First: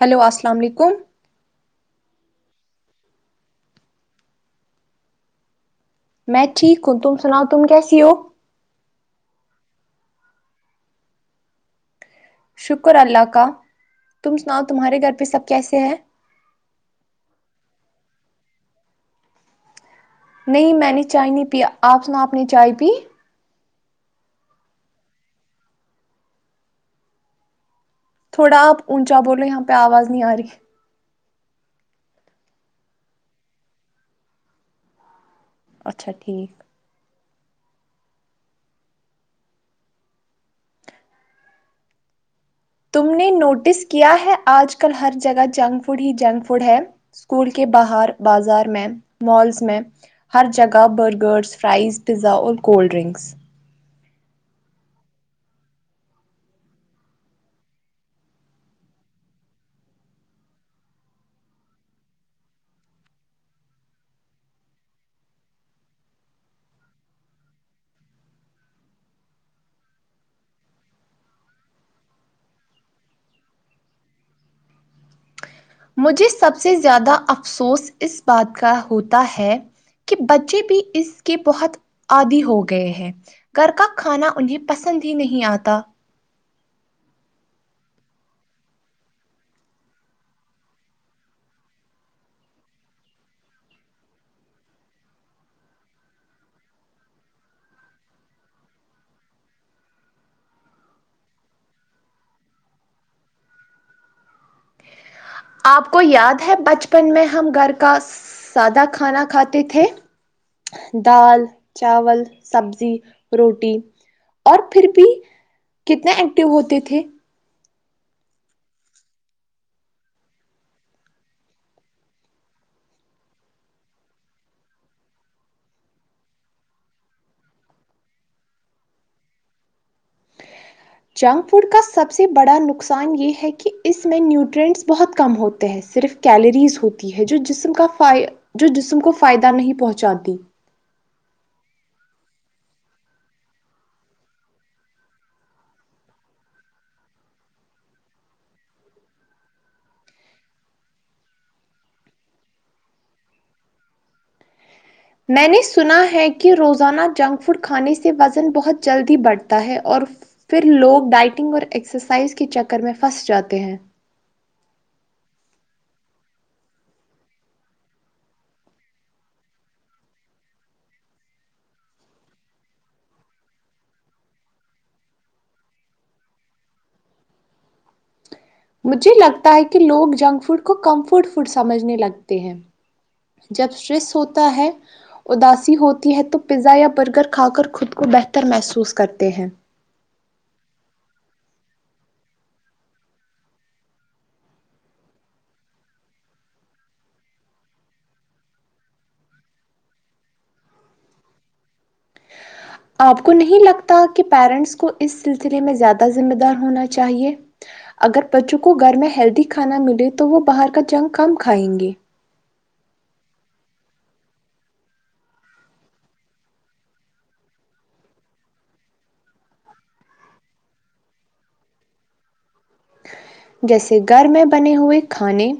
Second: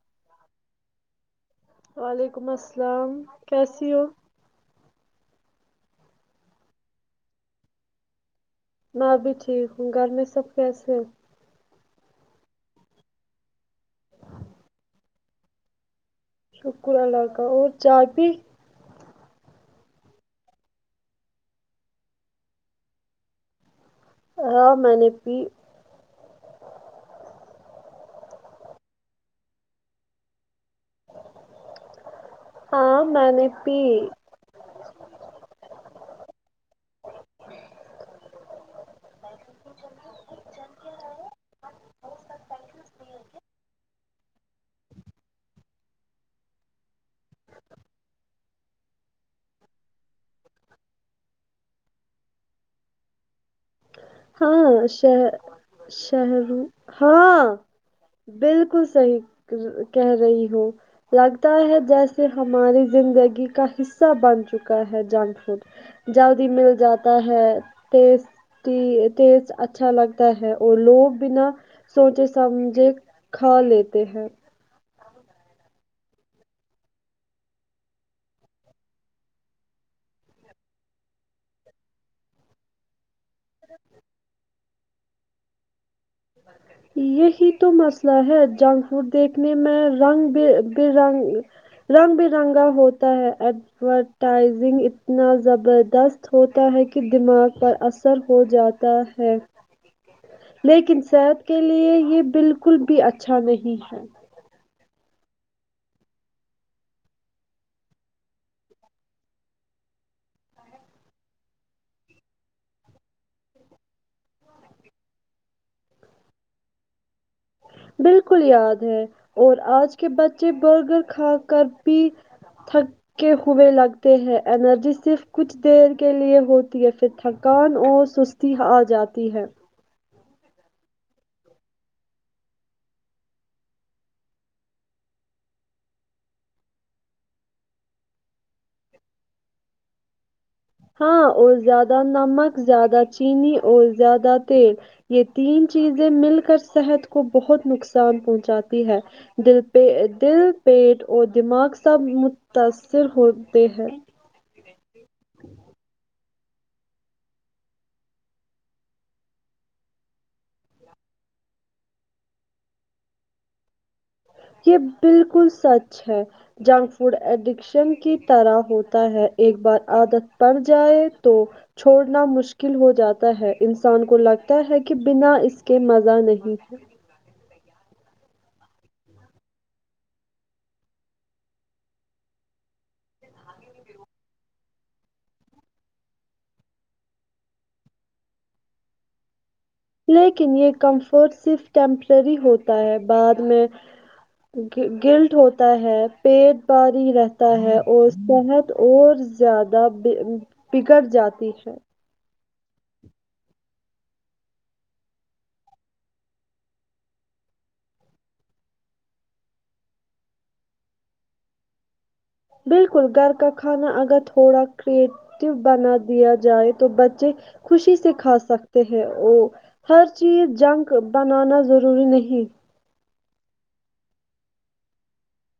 hello السلام علیکم وعلیکم السلام کیسی ہو میں ٹھیک ہوں تم سناؤ تم کیسی ہو میں بھی ٹھیک ہوں گھر میں سب کیسے ہے شکر اللہ کا تم سناؤ تمہارے گھر پہ سب کیسے ہیں شکر اللہ کا اور چائی پی نہیں میں نے چائے نہیں پی آپ نا آپ نے چائے پی ہاں میں نے پی تھوڑا آپ اونچا بولیں یہاں پہ آواز نہیں آ رہی ہاں میں نے پی اچھا ٹھیک تم نے نوٹس کیا ہے آج کل ہر جگہ جنک فوڈ ہی جنک فوڈ ہے اسکول کے باہر بازار میں مالس میں ہر جگہ برگرس فرائز پیزا اور کولڈ ڈرنکس ہاں شہ شہری ہاں بالکل صحیح کہہ رہی ہوں لگتا ہے جیسے ہماری زندگی کا حصہ بن چکا ہے جنگ فوڈ جلدی مل جاتا ہے تیز ت ٹیسٹ اچھا لگتا ہے اور لوگ بنا سوچے سمجھے کھا لیتے ہیں مجھے سب سے زیادہ افسوس اس بات کا ہوتا ہے کہ بچے بھی اس کے بہت عادی ہو گئے ہیں گھر کا کھانا انہیں پسند ہی نہیں آتا یہی تو مسئلہ ہے جنک فوڈ دیکھنے میں رنگ ب بے رنگ رنگ برنگا ہوتا ہے ادورتیزنگ اتنا زبردست ہوتا ہے کہ دماغ پر اثر ہو جا تا ہے لیکن صحت کے لیے یہ بالکل بھی اچھا نہیں ہے آپ کو یاد ہے بچپن میں ہم گھر کا سادہ کھانا کھاتے تھے دال چاول سبزی روٹی اور پھر بھی کتنے ایکٹو ہوتے تھے بالکل یاد ہے اور آج کے بچے برگر کھا کر بھی تھ کے ہوئے لگتے ہیں انرجی صرف کچھ دیر کے لیے ہوتی ہے پھر تھکان اور سس تی آ جاتی ہے جنک فوڈ کا سب سے بڑا نقصان یہ ہے کہ اس میں نیوٹرینٹس بہت کم ہوتے ہیں صرف کیلریز ہوتی ہے جو جسم کا ف جو جسم کو فائدہ نہیں پہنچاتی ہاں اور زیادہ نمک زیادہ چینی اور زیادہ تیل یہ تین چیزیں مل کر صحت کو بہت نقصان پہنچاتی ہے دل پ دل پیٹ اور دماغ سب متاثر ہوتے ہے میں نے سنا ہے کہ کہ روزانہ جنک فوڈ کھانے سے وزن بہت جلدی بڑھتا ہے اور ف ر لوگ ڈائٹنگ اور ایکسرسائز کے چکر میں پھنس جاتے ہیں یہ بالکل سچ ہے جنک فوڈ ایڈکشن کی طرح ہوتا ہے ایک بار عادت پڑ جائے تو چھوڑنا مشکل ہو جاتا ہے انسان کو لگتا ہے کہ بنا اس کے مزہ نہیں مجھے لگتا ہے کہ لوگ جنک فوڈ کو کمفرٹ فوڈ سمجھنے لگتے ہیں جب اسٹریس ہوتا ہے اداسی ہوتی ہے تو پزا یا برگر کھا کر خود کو بہتر محسوس کرتے ہیں لیکن یہ کمفرٹ صرف ٹیمپرری ہوتا ہے بعد میں گلٹ ہوتا ہے پیٹ باہر ہی رہتا ہے اور صحت اور زیادہ ب بگڑ جاتی ہے آپ کو نہیں لگتا کہ پیرنٹس کو اس سلسلے میں زیادہ ذمہ دار ہونا چاہیے اگر بچوں کو گھر میں ہیلدی کھانا ملے تو وہ باہر کا جنگ کم کھائیں گے بالکل گھر کا کھانا اگر تھوڑا کیرٹ یو بنا دیا جائے تو بچے خوشی سے کھا سکتے ہیں وہ ہر چیز جنک بنانا ضروری نہیں جیسے گھر میں بنے ہوئے کھانے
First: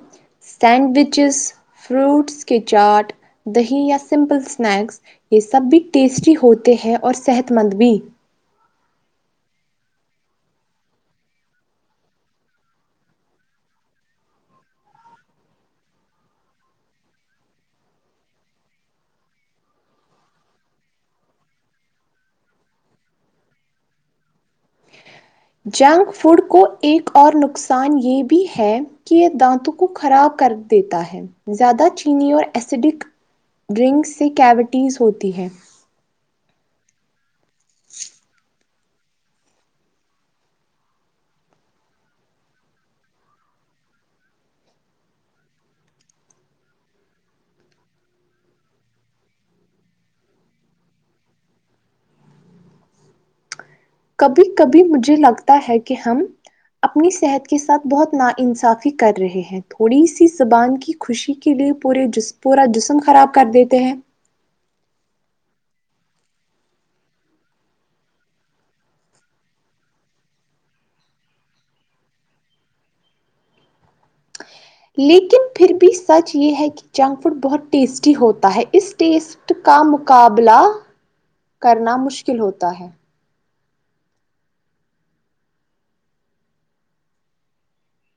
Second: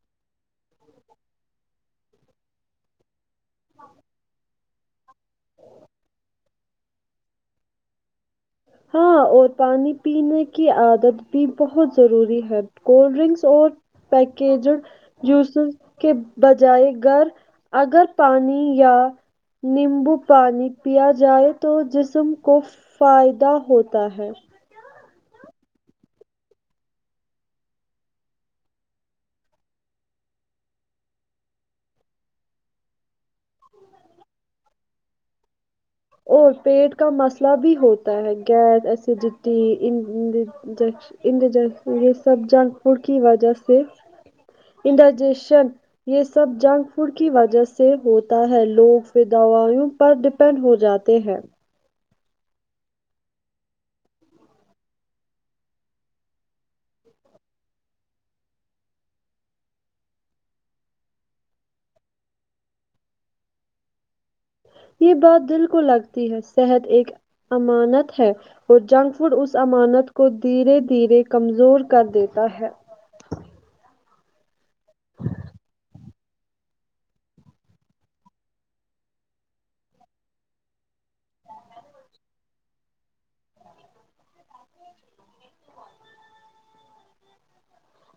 سینڈوچز فروٹس کے چاٹ دہی یا سمپل اسنیکس یہ سب بھی ٹیسٹی ہوتے ہیں اور صحت مند بھی ہاں اور پانی پینے کی عادت بھی بہت ضروری ہے کولڈ ڈرکس اور پیکجڈ جوسز کے بجائے گر اگر پانی یا نیمبو پانی پیا جائے تو جسم کو فائد ہ ہوتا ہے جنک فوڈ کو ایک اور نقصان یہ بھی ہے کہ یہ دانتوں کو خراب کر دیتا ہے زیادہ چینی اور ایسیڈک ڈرنکس سے کیوٹیز ہوتی ہے اور پیٹ کا مسئلہ بھی ہوتا ہے گیس اسیڈیٹ ی ان جک ان جنک یہ سب جنک فڈ کی وجہ سے انڈائجیشن یہ سب جنک فوڈ کی وجہ سے ہوتا ہے لوگ پهر دوائیوں پر ڈیپینڈ ہو جاتے ہیں کبھی کبھی مجھے لگتا ہے کہ ہم اپنی صحت کے ساتھ بہت نا انصافی کر رہے ہیں تھوڑی سی زبان کی خوشی کے لیے پورے جس پورا جسم خراب کر دیتے ہیں یہ بات دل کو لگتی ہے صحت ایک امانت ہے اور جنک فوڈ اس امانت کو دھیرے دھیرے کمزور کر دیتا ہے لیکن پھر بھی سچ یہ ہے کہ جنک فوڈ بہت ٹیسٹی ہوتا ہے اس ٹیسٹ کا مقابلہ کرنا مشکل ہوتا ہے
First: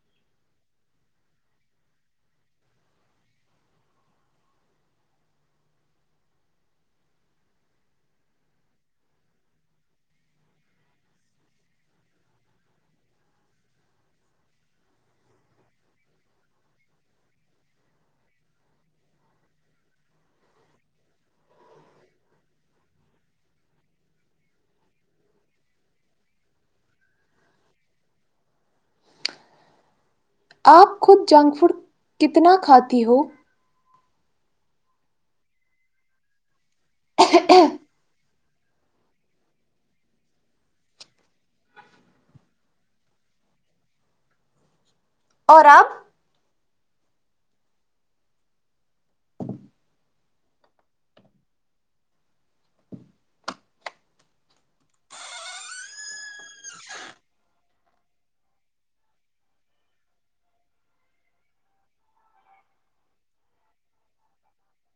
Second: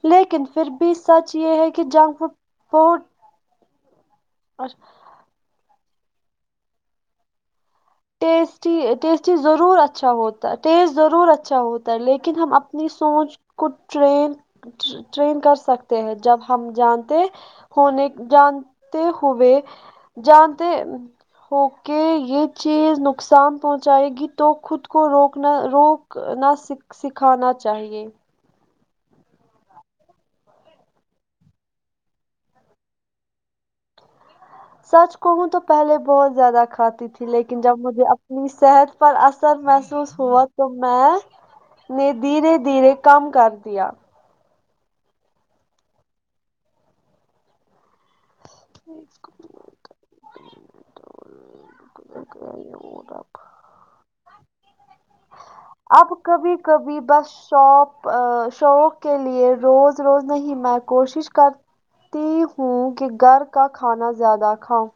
لیکن پھر بھی سچ یہ ہے کہ جنک فوڈ بہت اور ٹیسٹی ٹیسٹی ضرور اچھا ہوتا ٹیسٹ ضرور اچھا ہوتا ہے لیکن ہم اپنی سوچ کو ٹری ٹرین کر سکتے ہیں جب ہم جانتے ہونے جانتے ہوئے جانتے ہوک یہ چیز نقصان پہنچائے گی تو خود کو روکنا روک نہ سک سکھانا چاہیے آپ خود جنک فوڈ کتنا کھاتی ہو سچ کہوں تو پہلے بہت زیادہ کھاتی تھی لیکن جب مجھے اپنی صحت پر اثر محسوس ہوا تو میں نے دھیرے دھیرے کم کر دیا اور آپ [inaudible] اب کبھی کبھی بس شوق ا شوق کے لیے روز روز نہیں میں کوشش کر تی ہوں کہ گھر کا کھانا زیادہ کھاؤں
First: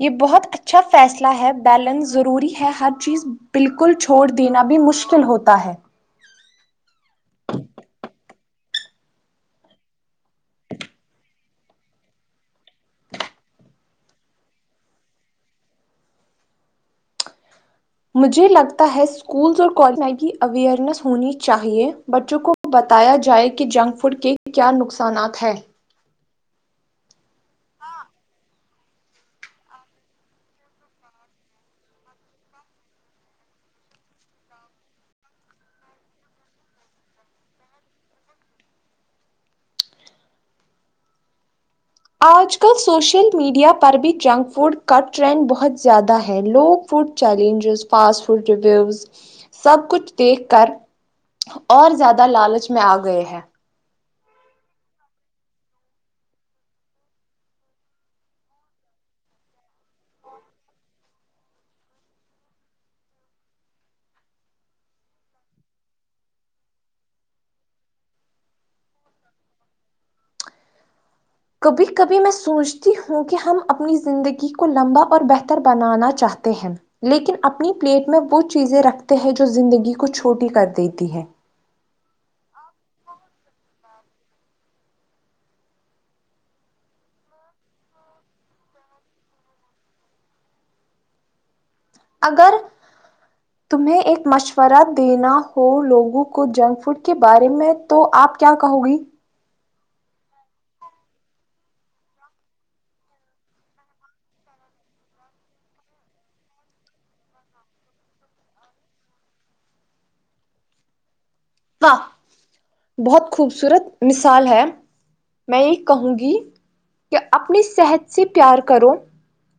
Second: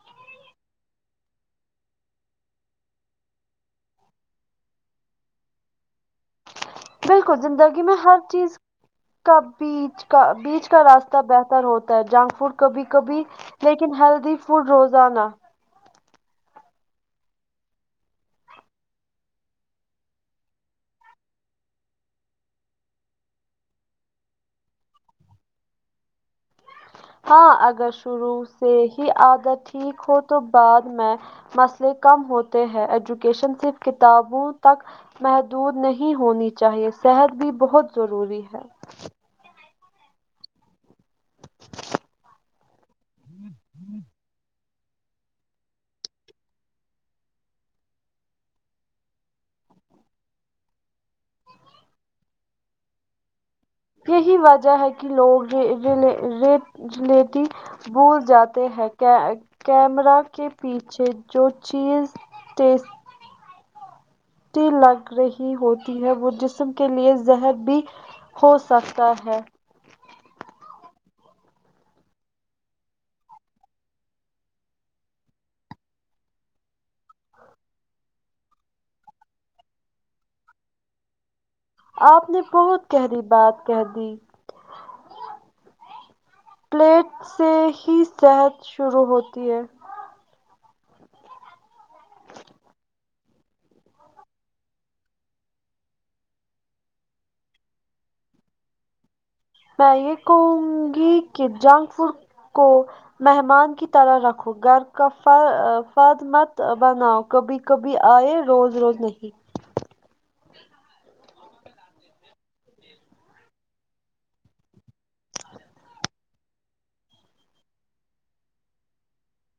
یہ بہت اچھا فیصلہ ہے بیلنس ضروری ہے ہر چیز بالکل چ چھوڑ دینا بھی مشکل ہوتا ہے بالکل زندگی میں ہر چیز کا بیچ کا بیچ کا راستہ بہتر ہوتا ہے جنک فوڈ کبھی کبھی لیکن ہیل دین وہ روزانہ مجھے لگتا ہے اسکولس اور کالج میں کی اوئرنیس ہونی چاہیے بچوں کو کو بتایا جائے کہ جنک فوڈ کے کیا نقصانات ہیں ہاں اگر شروع سے ہی عدت ٹھیک ہو تو بعد میں مسئلے کم ہوتے ہیں ایجوکیشن صرف کتابوں تک محدود نہیں ہونی چاہیے صحت بھی بہت ضروری ہے آج کل سوشل میڈیا پر بھی جنک فوڈ کا ٹرینڈ بہت زیادہ ہے لوگ food challenges fast food reviews سب کچھ دیکھ کر اور زیادہ لالچ میں آ گئے ہیں یہی وجہ ہے کہ لوگ واپ ریلا لیتی بھول جاتے ہیں کیمرا کے پیچھے جو چیز تی لگ رہی ہوتی ہے وہ جسم کے لیے زہر بھی ہو سکتا ہے کبھی کبھی میں سوچتی ہوں کہ ہم اپنی زندگی کو لمبا اور بہتر بنانا چاہتے ہیں لیکن اپنی پلیٹ میں وہ چیزیں رکھتے ہیں جو زندگی کو چھوٹی کر دیتی ہے آپ نے بہت گہری بات کہہ دی پلیٹ سے ہی صحت شروع ہوتی ہے اگر تمہیں ایک مشورہ دینا ہو لوگوں کو جنک فوڈ کے بارے میں تو آپ کیا کہو گی میں یہ کہوں گی کہ جنگ فوڈ کو مہمان کی طرح رکھو گھر کا فر فرد مت بناؤ کبھی کبھی آئے روز روز نہیں واہ بہت خوبصورت مثال ہے میں یہ کہوں گی کہ اپنی صحت سے پیار کرو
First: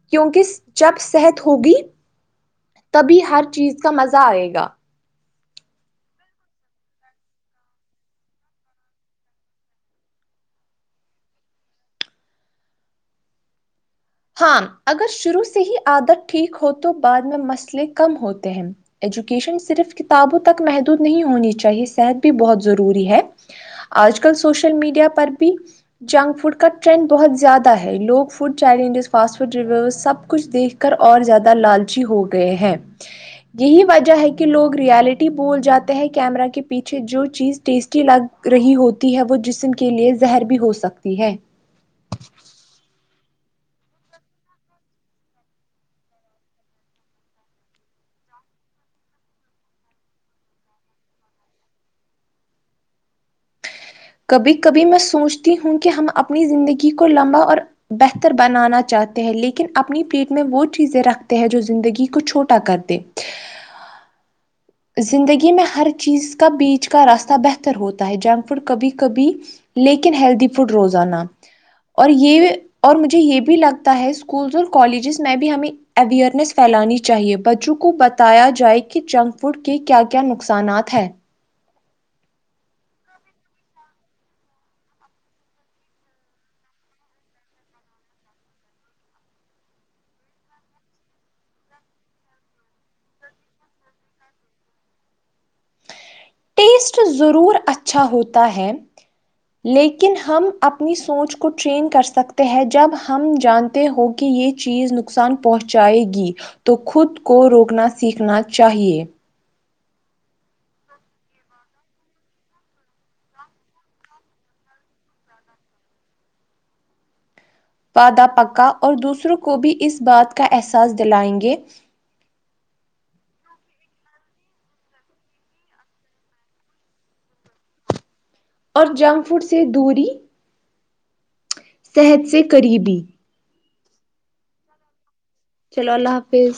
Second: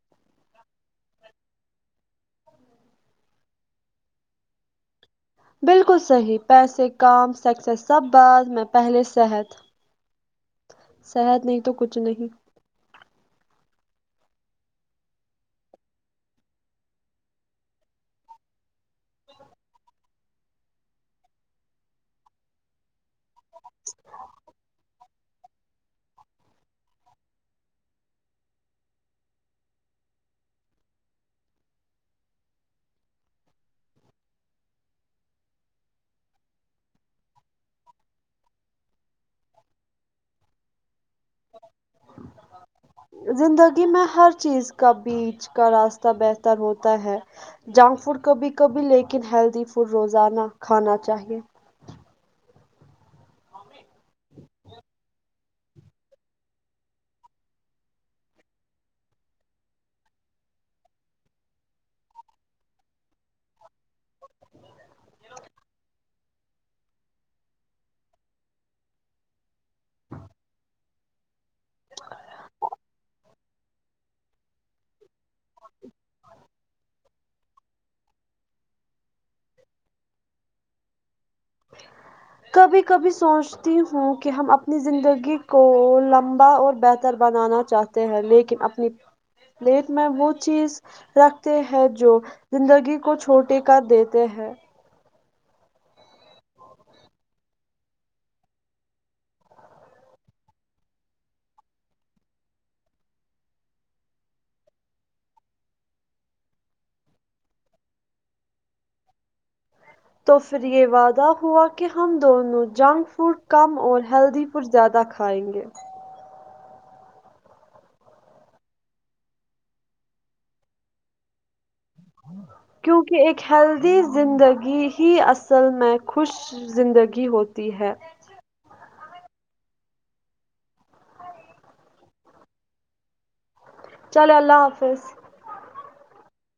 کیونکہ جب صحت ہوگی تبھی ہر چیز کا مزہ آئے گا بالکل صحیح پیسے کام سکسیس سب بعد میں پہلے صحت صحت نہیں تو کچھ نہیں ہاں اگر شروع سے ہی عادت ٹھیک ہو تو بعد میں مسئلے کم ہوتے ہیں ایجوکیشن صرف کتابوں تک محدود نہیں ہونی چاہیے صحت بھی بہت ضروری ہے آج کل سوشل میڈیا پر بھی جنک فوڈ کا ٹرینڈ بہت زیادہ ہے لوگ فوڈ چیل انڈسٹ فاسٹ فوڈ ریویوز سب کچھ دیکھ کر اور زیادہ لالچی ہو گئے ہیں یہی وجہ ہے کہ لوگ ریالٹی بول جاتے ہیں کیمرا کے پیچھے جو چیز ٹیسٹی لگ رہی ہوتی ہے وہ جسم کے لیے زہر بھی ہو سکتی ہے زندگی میں ہر چیز کا بیچ کا راستہ بہتر ہوتا ہے جنک فوڈ کبھی کبھی لیکن ہیلدی فوڈ روزانہ کھانا چاہیے کبھی کبھی میں سوچتی ہوں کہ ہم اپنی زندگی کو لمبا اور بہتر بنانا چاہتے ہیں لیکن اپنی پیٹ میں وہ چیزیں رکھتے ہیں جو زندگی کو چھوٹا کر دے زندگی میں ہر چیز کا بیچ کا راستہ بہتر ہوتا ہے جنک فوڈ کبھی کبھی لیکن ہیلدی فوڈ روزانہ اور یہ اور مجھے یہ بھی لگتا ہے اسکولس اور کالجز میں بھی ہمیں اویئرنیس پھیلانی چاہیے بچوں کو بتایا جائے کہ جنک فوڈ کے کیا کیا نقصانات ہیں کبھی کبھی سوچتی ہوں کہ ہم اپنی زندگی کو لمبا اور بہتر بنانا چاہتے ہیں لیکن اپنی پٹ میں وہ چیز رکھتے ہیں جو زندگی کو چھوٹی کر دیتے ہیں ٹیسٹ ضرور اچھا ہوتا ہے لیکن ہم اپنی سوچ کو ٹریین کر سکتے ہیں جب ہم جان تے ہو کہ یہ چیز نقصان پہنچائے گی تو خود کو روکنا سیکھنا چاہیے تو پھر یہ وعدہ ہوا کہ ہم دونوں جنک فوڈ کم اور ہیلدی فوڈ زیادہ کھائیں گے وعدہ پکا اور دوسروں کو بھی اس بات کا احساس دلائیں گے کیونکہ ایک ہیلدی زندگی ہی اصل میں خوش زندگی ہوتی ہے اور جنک فوڈ سے دوری صحت سے قریبی چلو اللہ حافظ چلو اللہ حافظ